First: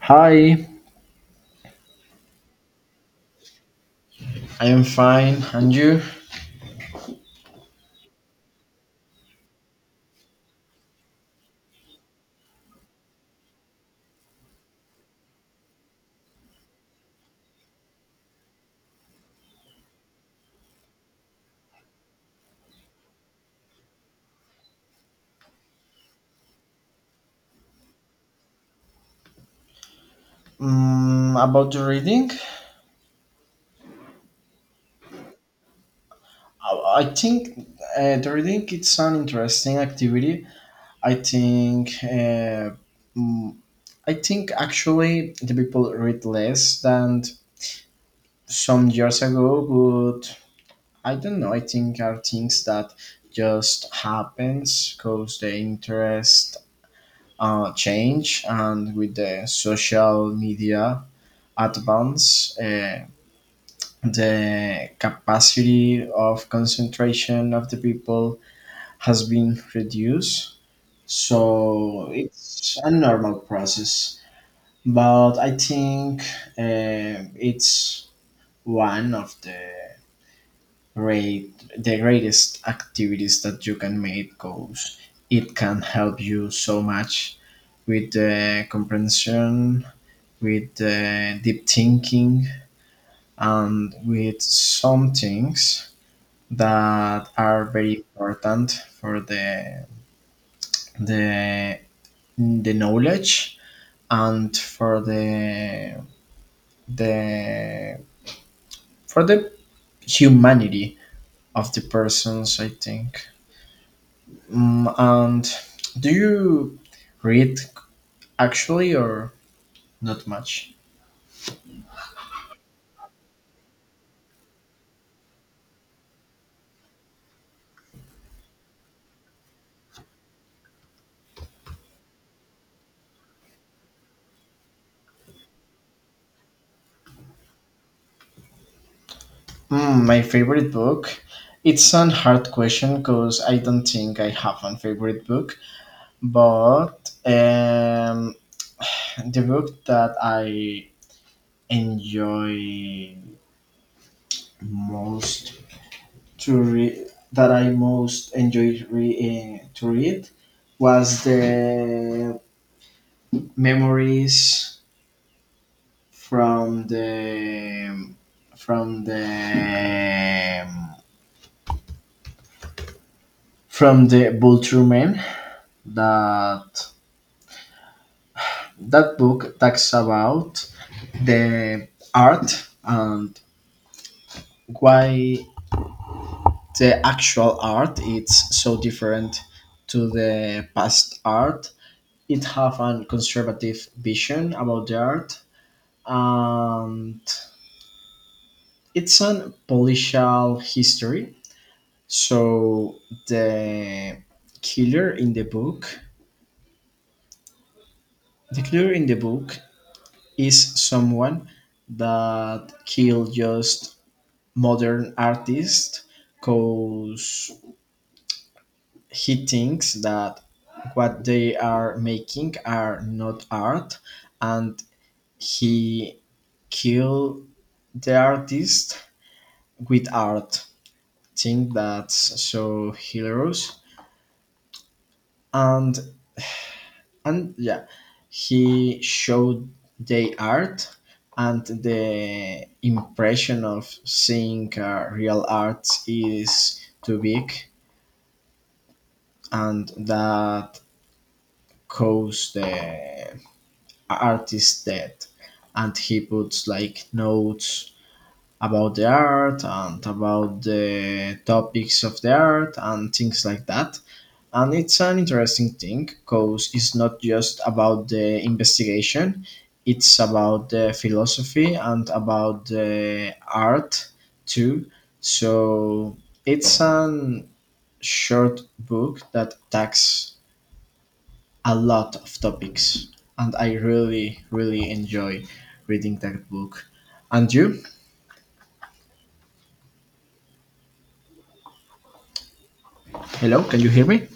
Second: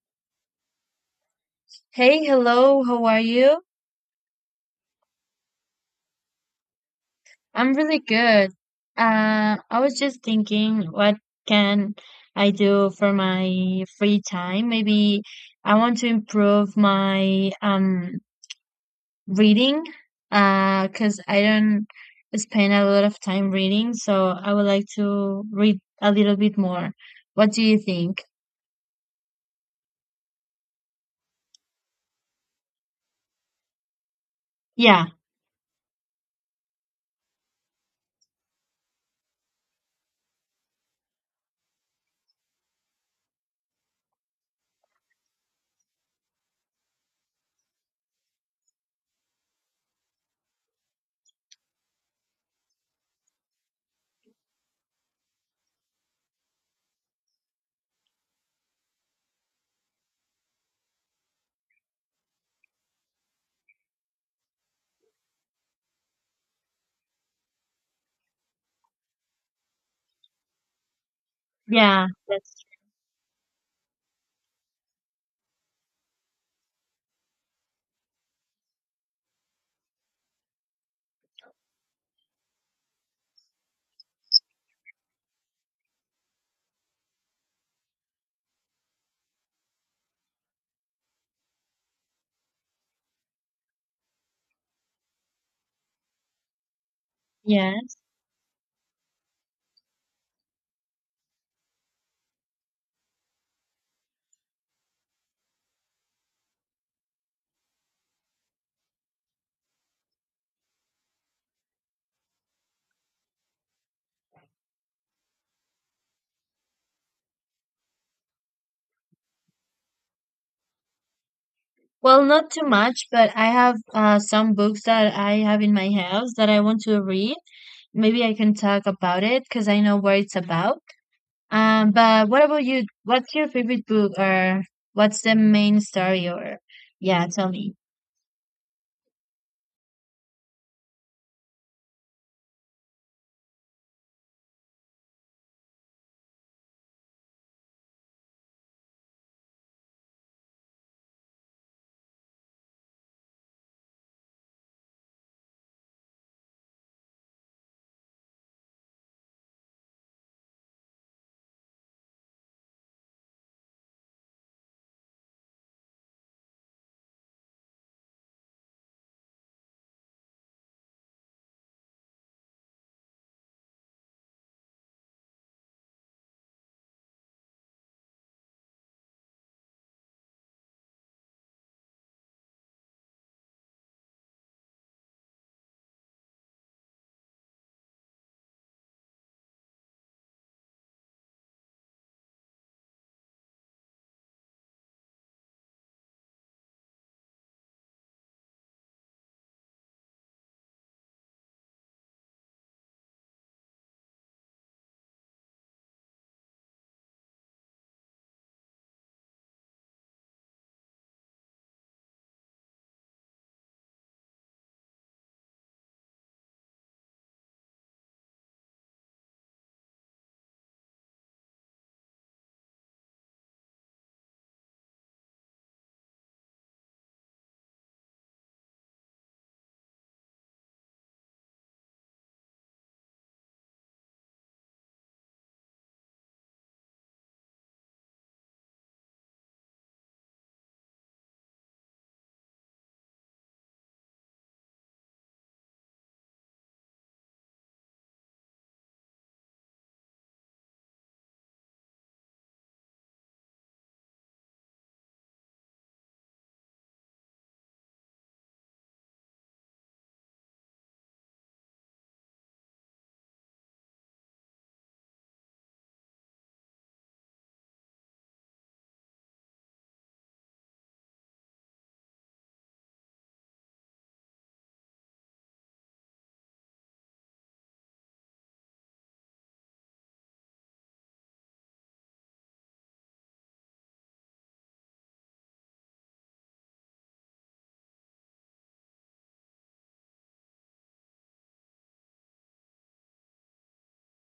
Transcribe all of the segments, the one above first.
Hi, Hey, hello, how are you? I am fine, and you? I'm really good. I was just thinking, what can I do for my free time? Maybe I want to improve my reading, 'cause I don't spend a lot of time reading, so I would like to read a little bit more. What do you think? Mm, about the reading, Yeah, I think the reading it's an interesting activity. I think mm, I think actually the people read less than some years ago, but I don't know. I think are things that just happens because the interest change and with the social media advance. The capacity of concentration of the people has been reduced. yeah, So that's it's a normal process. But I think it's one of the great, the greatest activities that you can make because it can help you so much with the comprehension, with the deep thinking, and with some things that are very yes. important for the the knowledge and for the for the humanity of the persons I think. Mm, and do you read actually or not much? Well, not too much, but I have some books that I have in my house that I want to read. Maybe I can talk about it because I know what it's about. But what about you? What's your favorite book, or what's the main story? Or yeah, tell me. Mm, my favorite book it's an hard question because I don't think I have a favorite book, but the book that I enjoy most to read, that I most enjoyed to read, was the memories from the from the Vulture Man. That that book talks about the art and why the actual art it's so different to the past art. It have a conservative vision about the art, and it's an political history. So the killer in the book the killer in the book is someone that killed just modern artists because he thinks that what they are making are not art, and he kill the artist with art. Think that's so hilarious. and and yeah, he showed the art, and the impression of seeing real art is too big, and that caused the artist dead. And he puts like notes about the art and about the topics of the art and things like that. And it's an interesting thing because it's not just about the investigation, it's about the philosophy and about the art too. So it's an short book that attacks a lot of topics, and I really, really enjoy reading that book. And you? Hello, can you hear me?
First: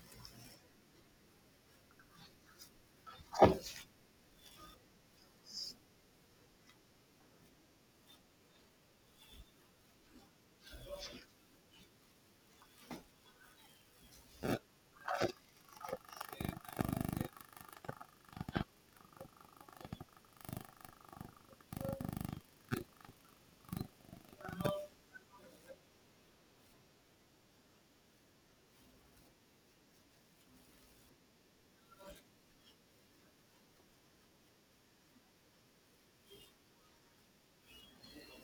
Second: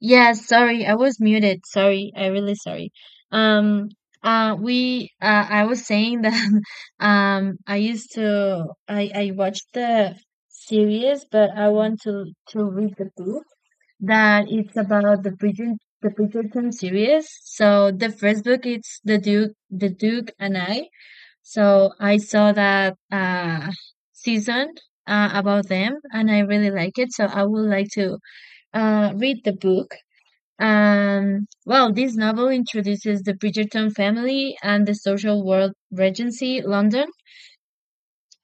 Yeah, sorry, I was muted. Sorry, I really sorry. Um, we I was saying that I used to I watched the series, but I want to read the book. That it's about the Bridgerton series. So the first book it's the Duke and I. So I saw that season about them, and I really like it. So I would like to read the book. Well, this novel introduces the Bridgerton family and the social world regency, London.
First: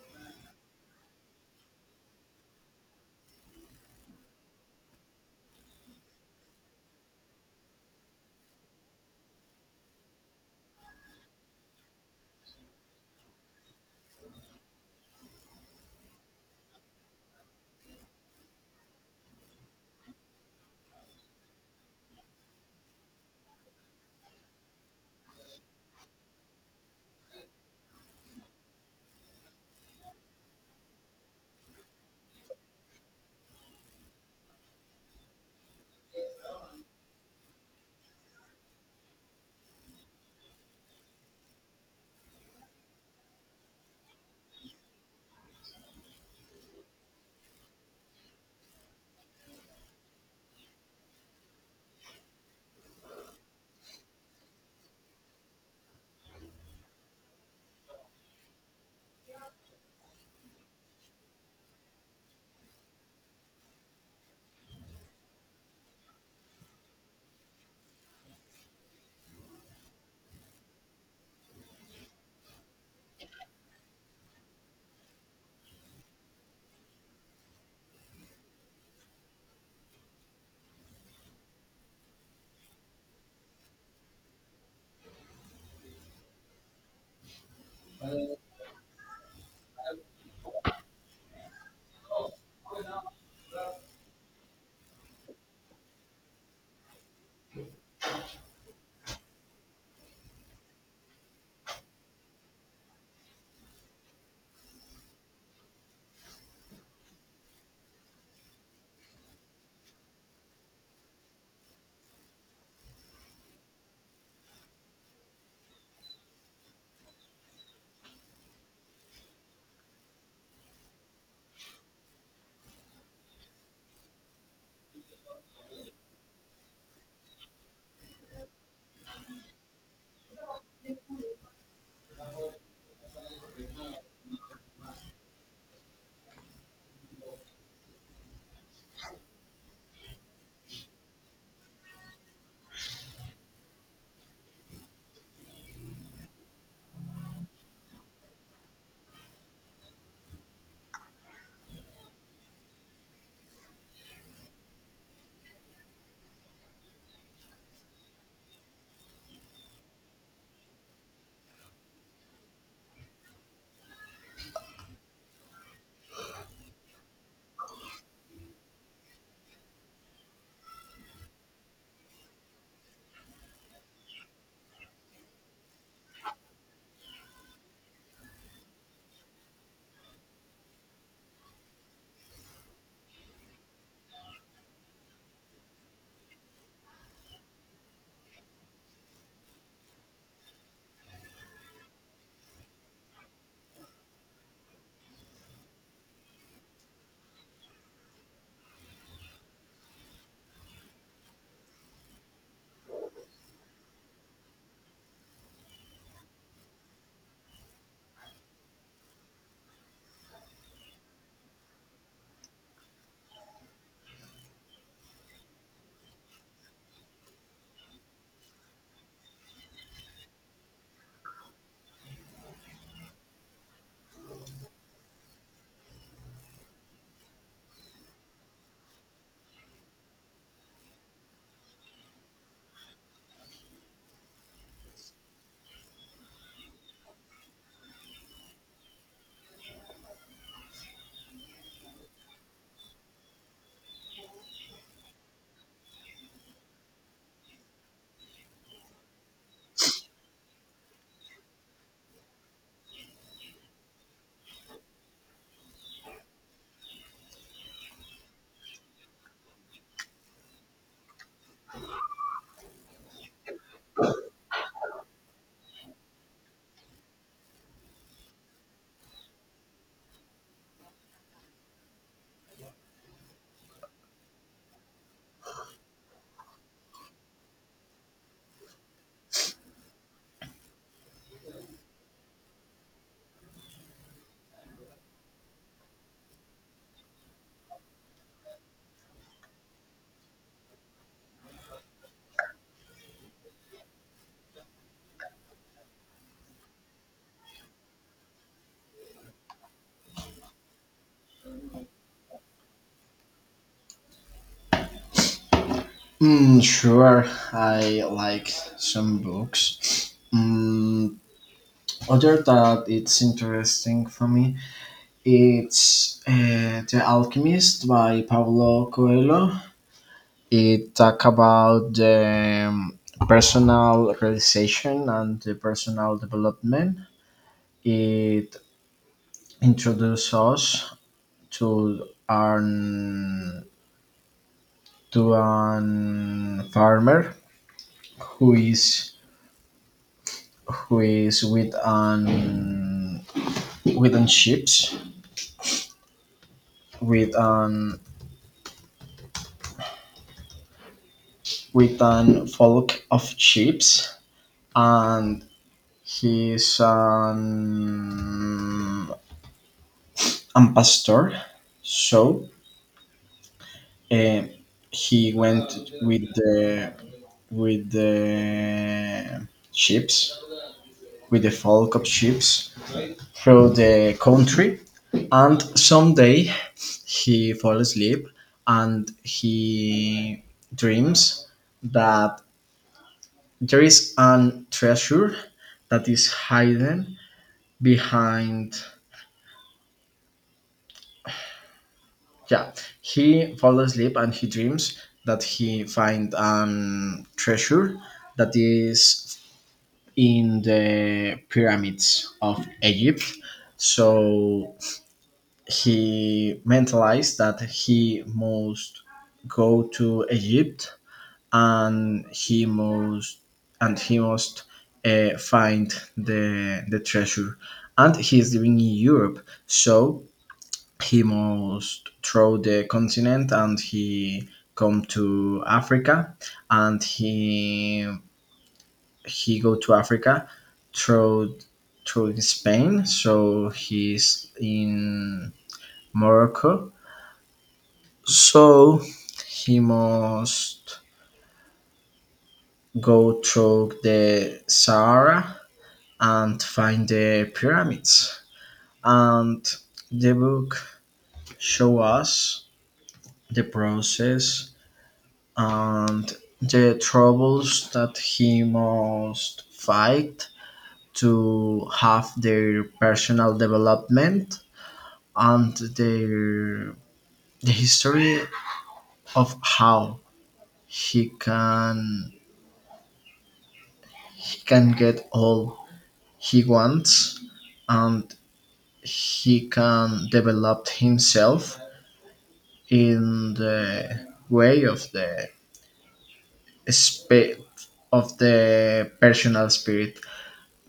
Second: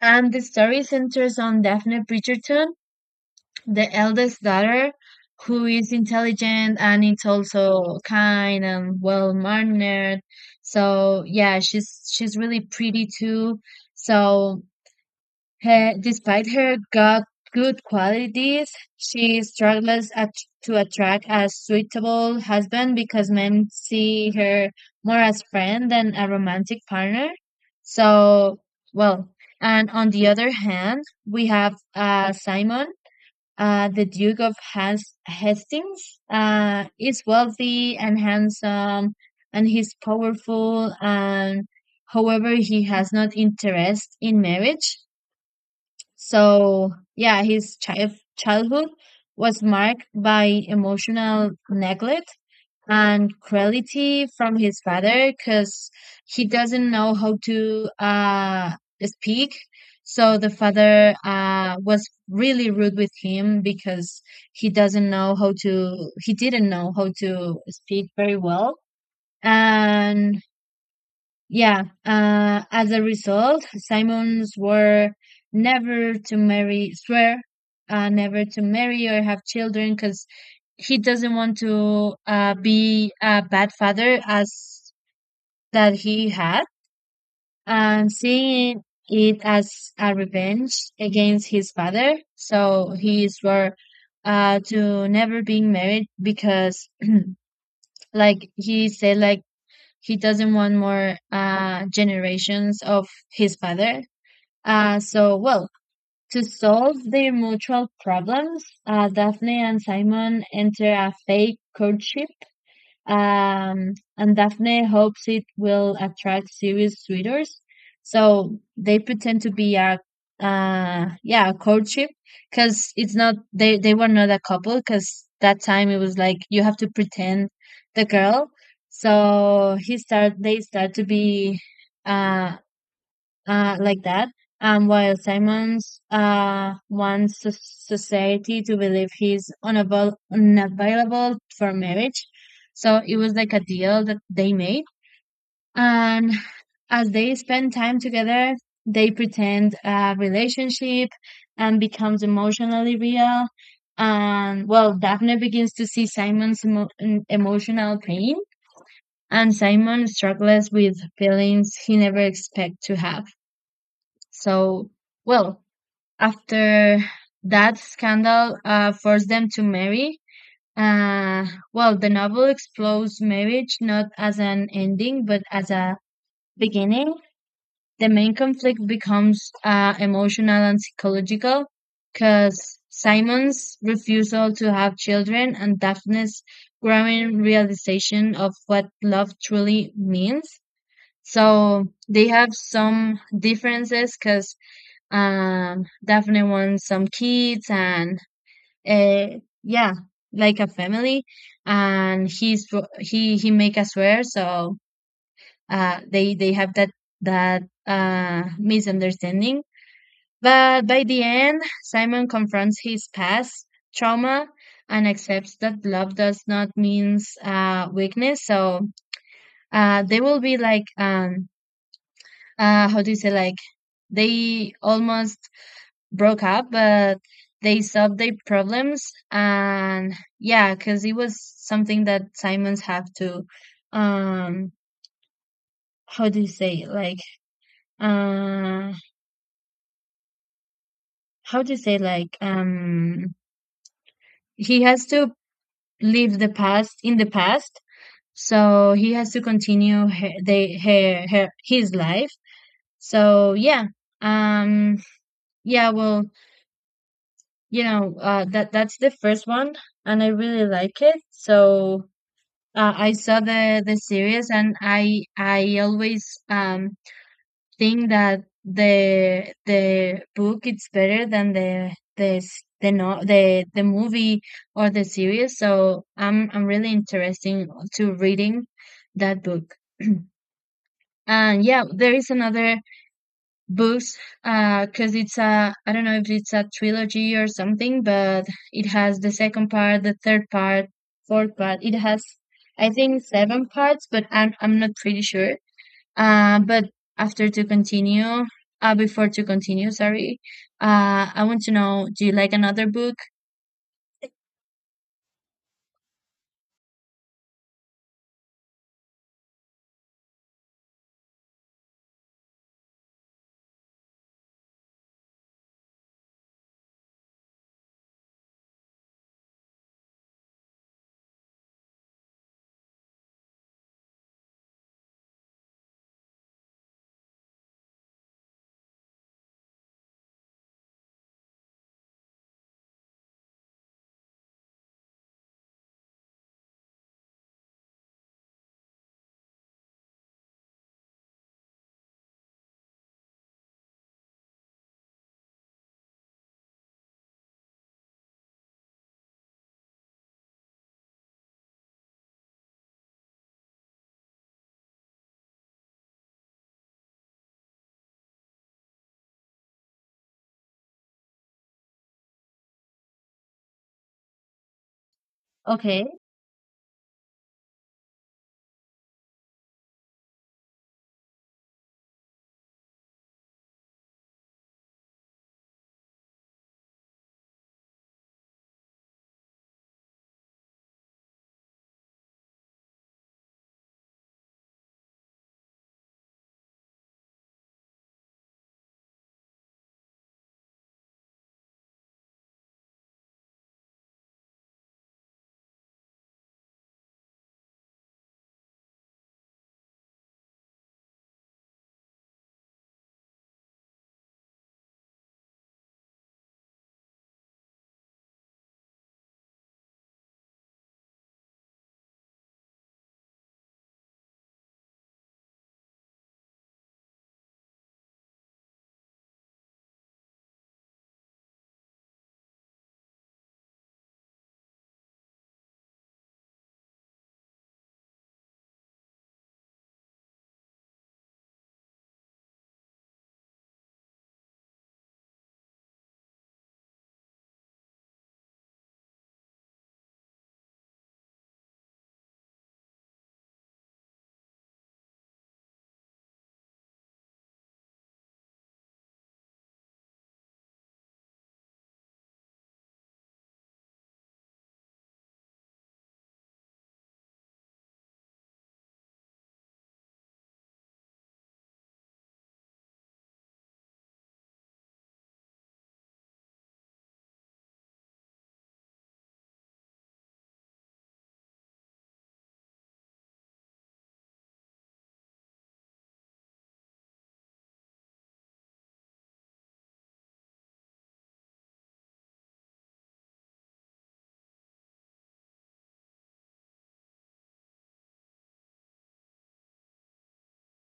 And the story centers on Daphne Bridgerton, the eldest daughter, who is intelligent and it's also kind and well mannered, so yeah, she's really pretty too. So he, despite her got good qualities, she struggles to attract a suitable husband because men see her more as friend than a romantic partner. So, well, and on the other hand, we have Simon, the Duke of Hastings, is wealthy and handsome, and he's powerful. And however, he has not interest in marriage. So yeah, his childhood was marked by emotional neglect and cruelty from his father, because he doesn't know how to speak. So the father was really rude with him because he didn't know how to speak very well. And yeah, as a result, Simons were never to marry, swear, never to marry or have children because he doesn't want to be a bad father as that he had, and seeing it as a revenge against his father. So he swore to never being married because, like he said, like, he doesn't want more generations of his father. So, well, to solve their mutual problems, Daphne and Simon enter a fake courtship, and Daphne hopes it will attract serious suitors. So they pretend to be a courtship, because it's not, they were not a couple, because that time it was like you have to pretend the girl. So they start to be, uh, like that. While Simons wants society to believe he's unavailable for marriage, so it was like a deal that they made. And as they spend time together, they pretend a relationship and becomes emotionally real. And well, Daphne begins to see Simon's emotional pain, and Simon struggles with feelings he never expect to have. So, well, after that scandal forced them to marry. Uh, well, the novel explores marriage not as an ending, but as a beginning. The main conflict becomes emotional and psychological because Simon's refusal to have children and Daphne's growing realization of what love truly means. So they have some differences because, definitely want some kids and, uh, yeah, like a family. And he's fr- he make us swear, so they have that that misunderstanding. But by the end, Simon confronts his past trauma and accepts that love does not means weakness. So they will be like, how do you say, like, they almost broke up, but they solved their problems. And yeah, because it was something that um, how do you say, like, uh, how do you say, like, he has to leave the past in the past. So he has to continue her, they, her, her, his life. So yeah, um, yeah, well, that that's the first one, and I really like it. So, I saw the series, and I always think that the book is better than the s- the no the the movie or the series. So I'm really interested to reading that book. And yeah, there is another books, cause it's a I don't know if it's a trilogy or something, but it has the second part, the third part, fourth part. It has, I think, seven parts, but I'm not pretty sure. But after to continue, before to continue, sorry, I want to know, do you like another book? Mm, sure, I like some books. Mm, other that it's interesting for me, it's The Alchemist by Paulo Coelho. It talk about the personal realization and the personal development. It introduces us to an to an farmer who is who is with an ships with an with an flock of ships, and he's an pastor. So uh, he went Okay. with with the ships the flock of ships through the country. And someday he falls asleep and he dreams that there is an treasure that is hidden behind. Yeah, he falls asleep and he dreams that he find an treasure that is in the pyramids of Egypt. So he mentalized that he must go to Egypt and he must find the treasure. And he is living in Europe, so he must throw the continent and he come to Africa, and he go to Africa through Spain, so he's in Morocco. So he must go through the Sahara and find the pyramids. And the book show us the process and the troubles that he must fight to have their personal development and the history of how he can he can get all he wants, and he can develop himself in the way of the spa of the personal spirit.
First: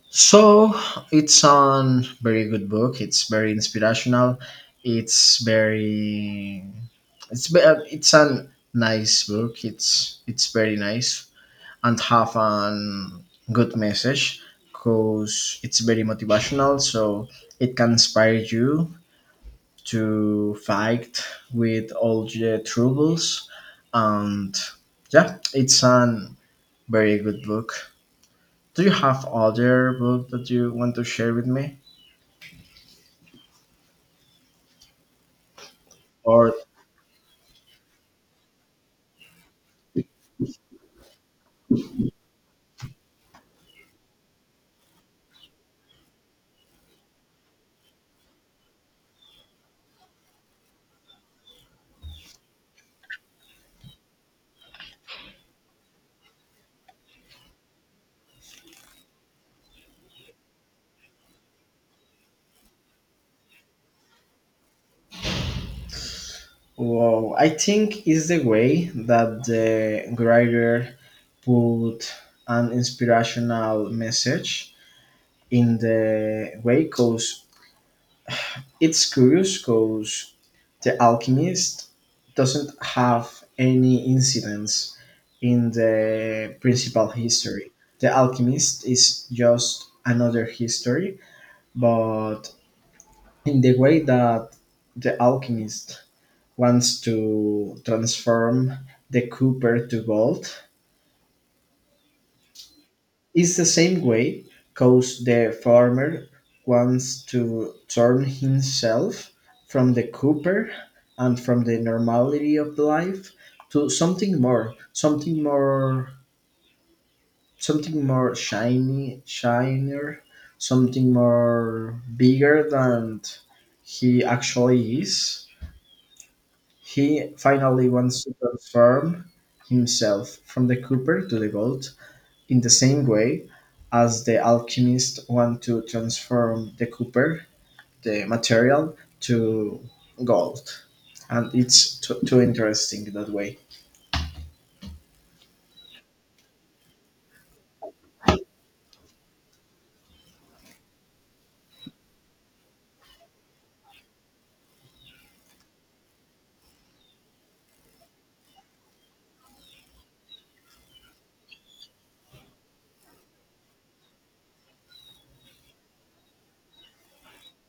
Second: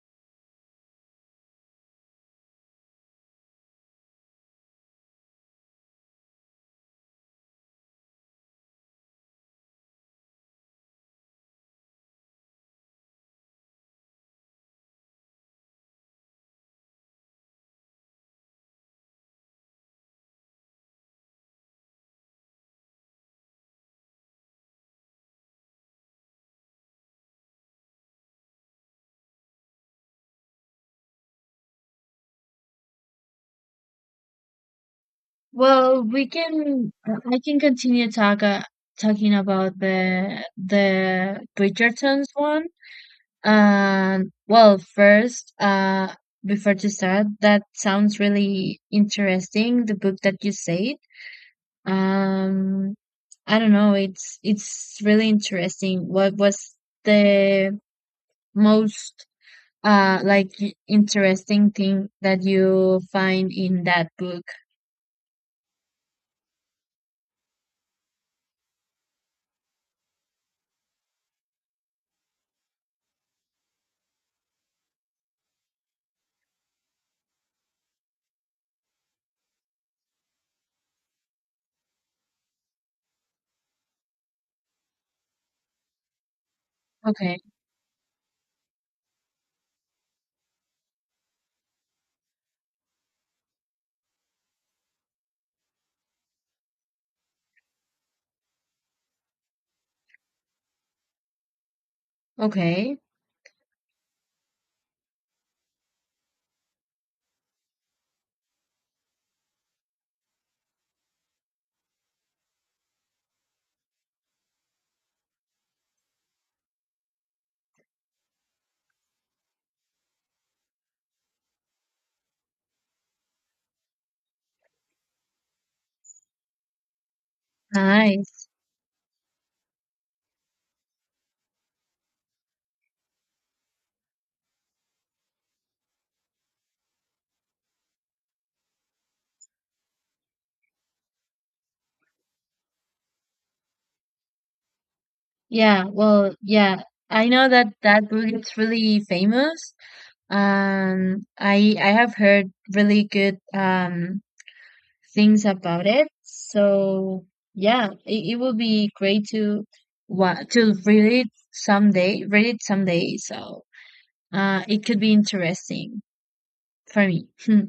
So it's a very good book, it's very inspirational. It's very, it's a nice book, it's very nice, and have an good message because it's very motivational. So it can inspire you to fight with all the troubles. And yeah, it's a very good book. Do you have other book that you want to share with me? Well, we Or can I can continue talking about the Bridgerton's one. Well, first, before to start, that sounds really interesting. The book that you said, um, I don't know, it's really interesting. What was the most like, interesting thing that you find in that book? well, I think is the way that the writer put an inspirational message in the way because it's curious because The Alchemist doesn't have any incidents in the principal Okay, history. The Alchemist is just another history, but in the way that the alchemist wants to transform the copper to gold, okay, it's the same way, cause the farmer wants to turn himself from the cooper and from the normality of life to something more shiny, shinier, something more bigger than he actually is. He finally wants to nice. transform himself from the cooper to the gold in the same way as the alchemists want to transform the copper, the material, to gold. And it's too, too interesting that way. Yeah, well, yeah, I know that that book is really famous. I have heard really good things about it. So yeah, it will be great to wa to read it someday. Read it someday. So it could be interesting for me. Hmm.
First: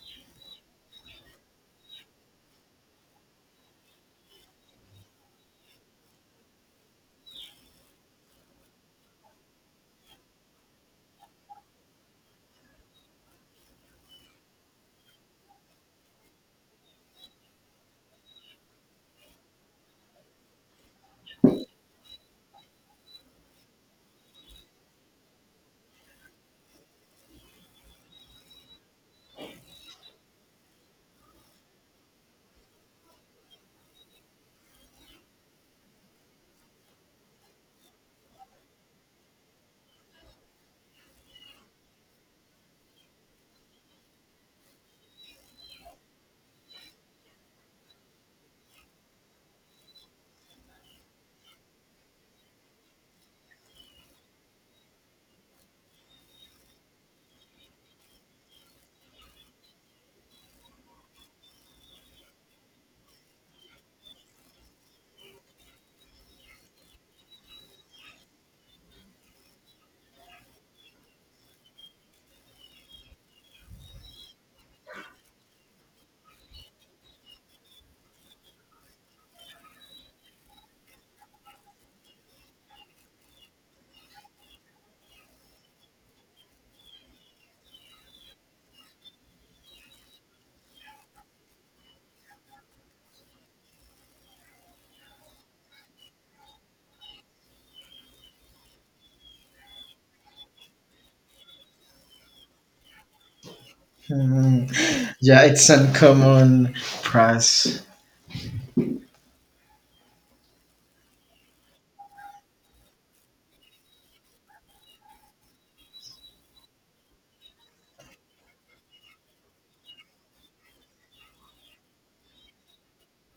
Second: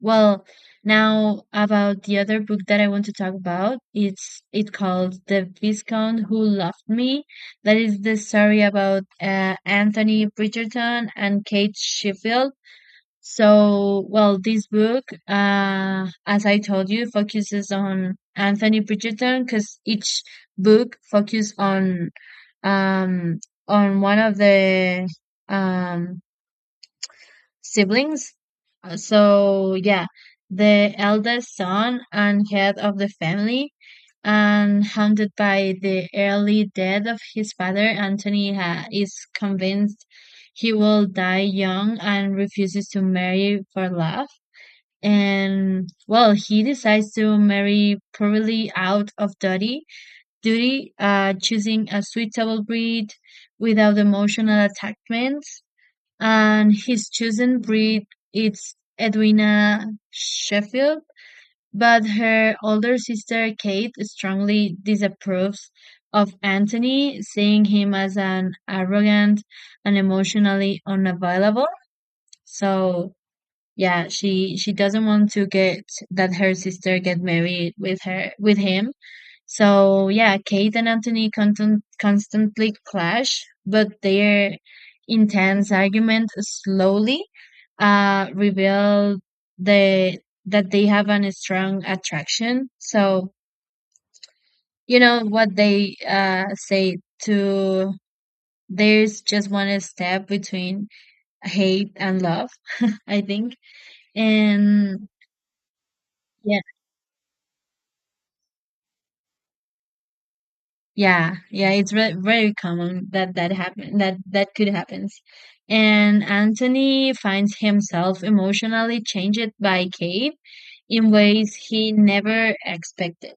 Well, now about the other book that I want to talk about. It called The Viscount Who Loved Me. That is the story about Anthony Bridgerton and Kate Sheffield. So, well, this book, as I told you, focuses on Anthony Bridgerton because each book focuses um on one of the um siblings. So, yeah, the eldest son and head of the family, and haunted by the early death of his father, Anthony ha is convinced he will die young and refuses to marry for love. And well, he decides to marry poorly out of duty, choosing a suitable breed without emotional attachments. And his chosen breed is Edwina Sheffield, but her older sister Kate strongly disapproves of Anthony, seeing him as an arrogant and emotionally unavailable. So yeah, she doesn't want to get that her sister get married with her, with him. So yeah, Kate and Anthony constantly clash, but their intense argument slowly reveal the that they have a strong attraction. So you know what they say, to there's just one step between hate and love, I think. Hmm. And Yeah, it's uncommon price. yeah, yeah, it's re very common that that happen, that that could happen. And Anthony finds himself emotionally changed by Kate in ways he never expected.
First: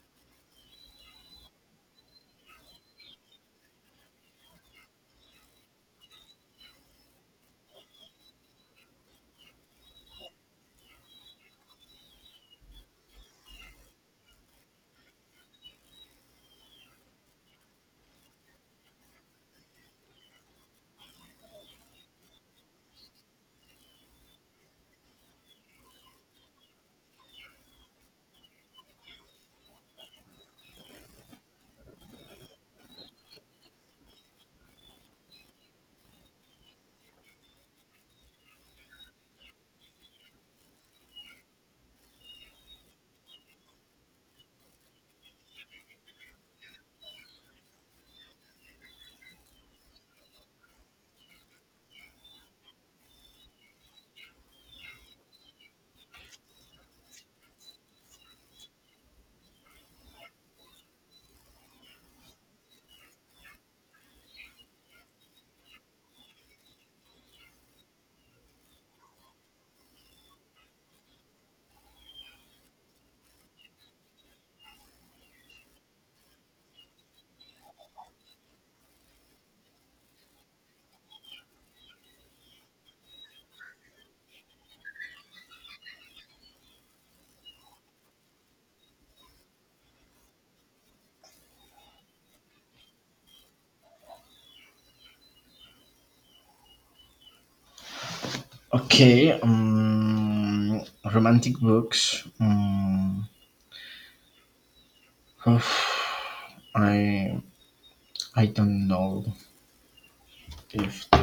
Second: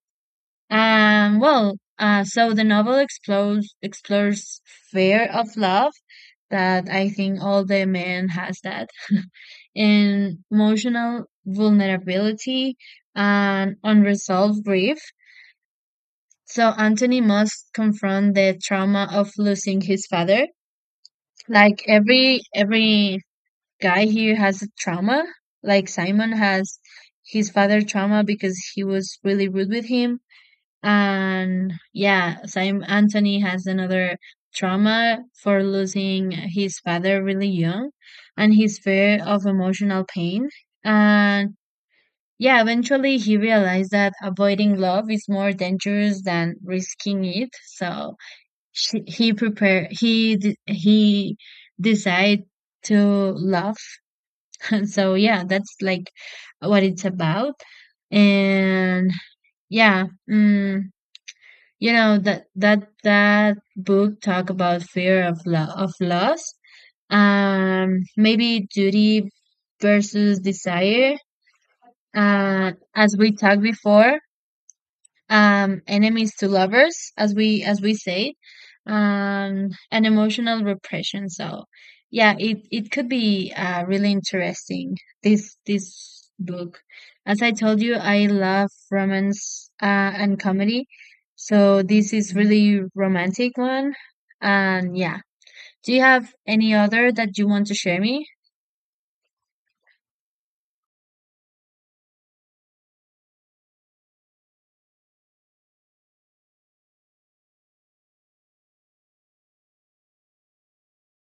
Well, so the novel explores fear of love, that I think all the men has that, and emotional vulnerability and unresolved grief, so Anthony must confront the trauma of losing his father. Like every guy here has a trauma. Like Simon has his father trauma because he was really rude with him. And yeah, Simon Anthony has another trauma for losing his father really young, and his fear of emotional pain. And yeah, eventually he realized that avoiding love is more dangerous than risking it. So she, he prepare he de- he decide to love and so yeah, that's like what it's about. And yeah, mm, you know that that that book talk about fear of loss, maybe duty versus desire, as we talked before, enemies to lovers, as we say, and emotional repression. So yeah, it could be really interesting, this book. As I told you, I love romance and comedy, so this is really romantic one. And yeah, do you have any other that you want to share me? Okay, romantic books. I I don't know if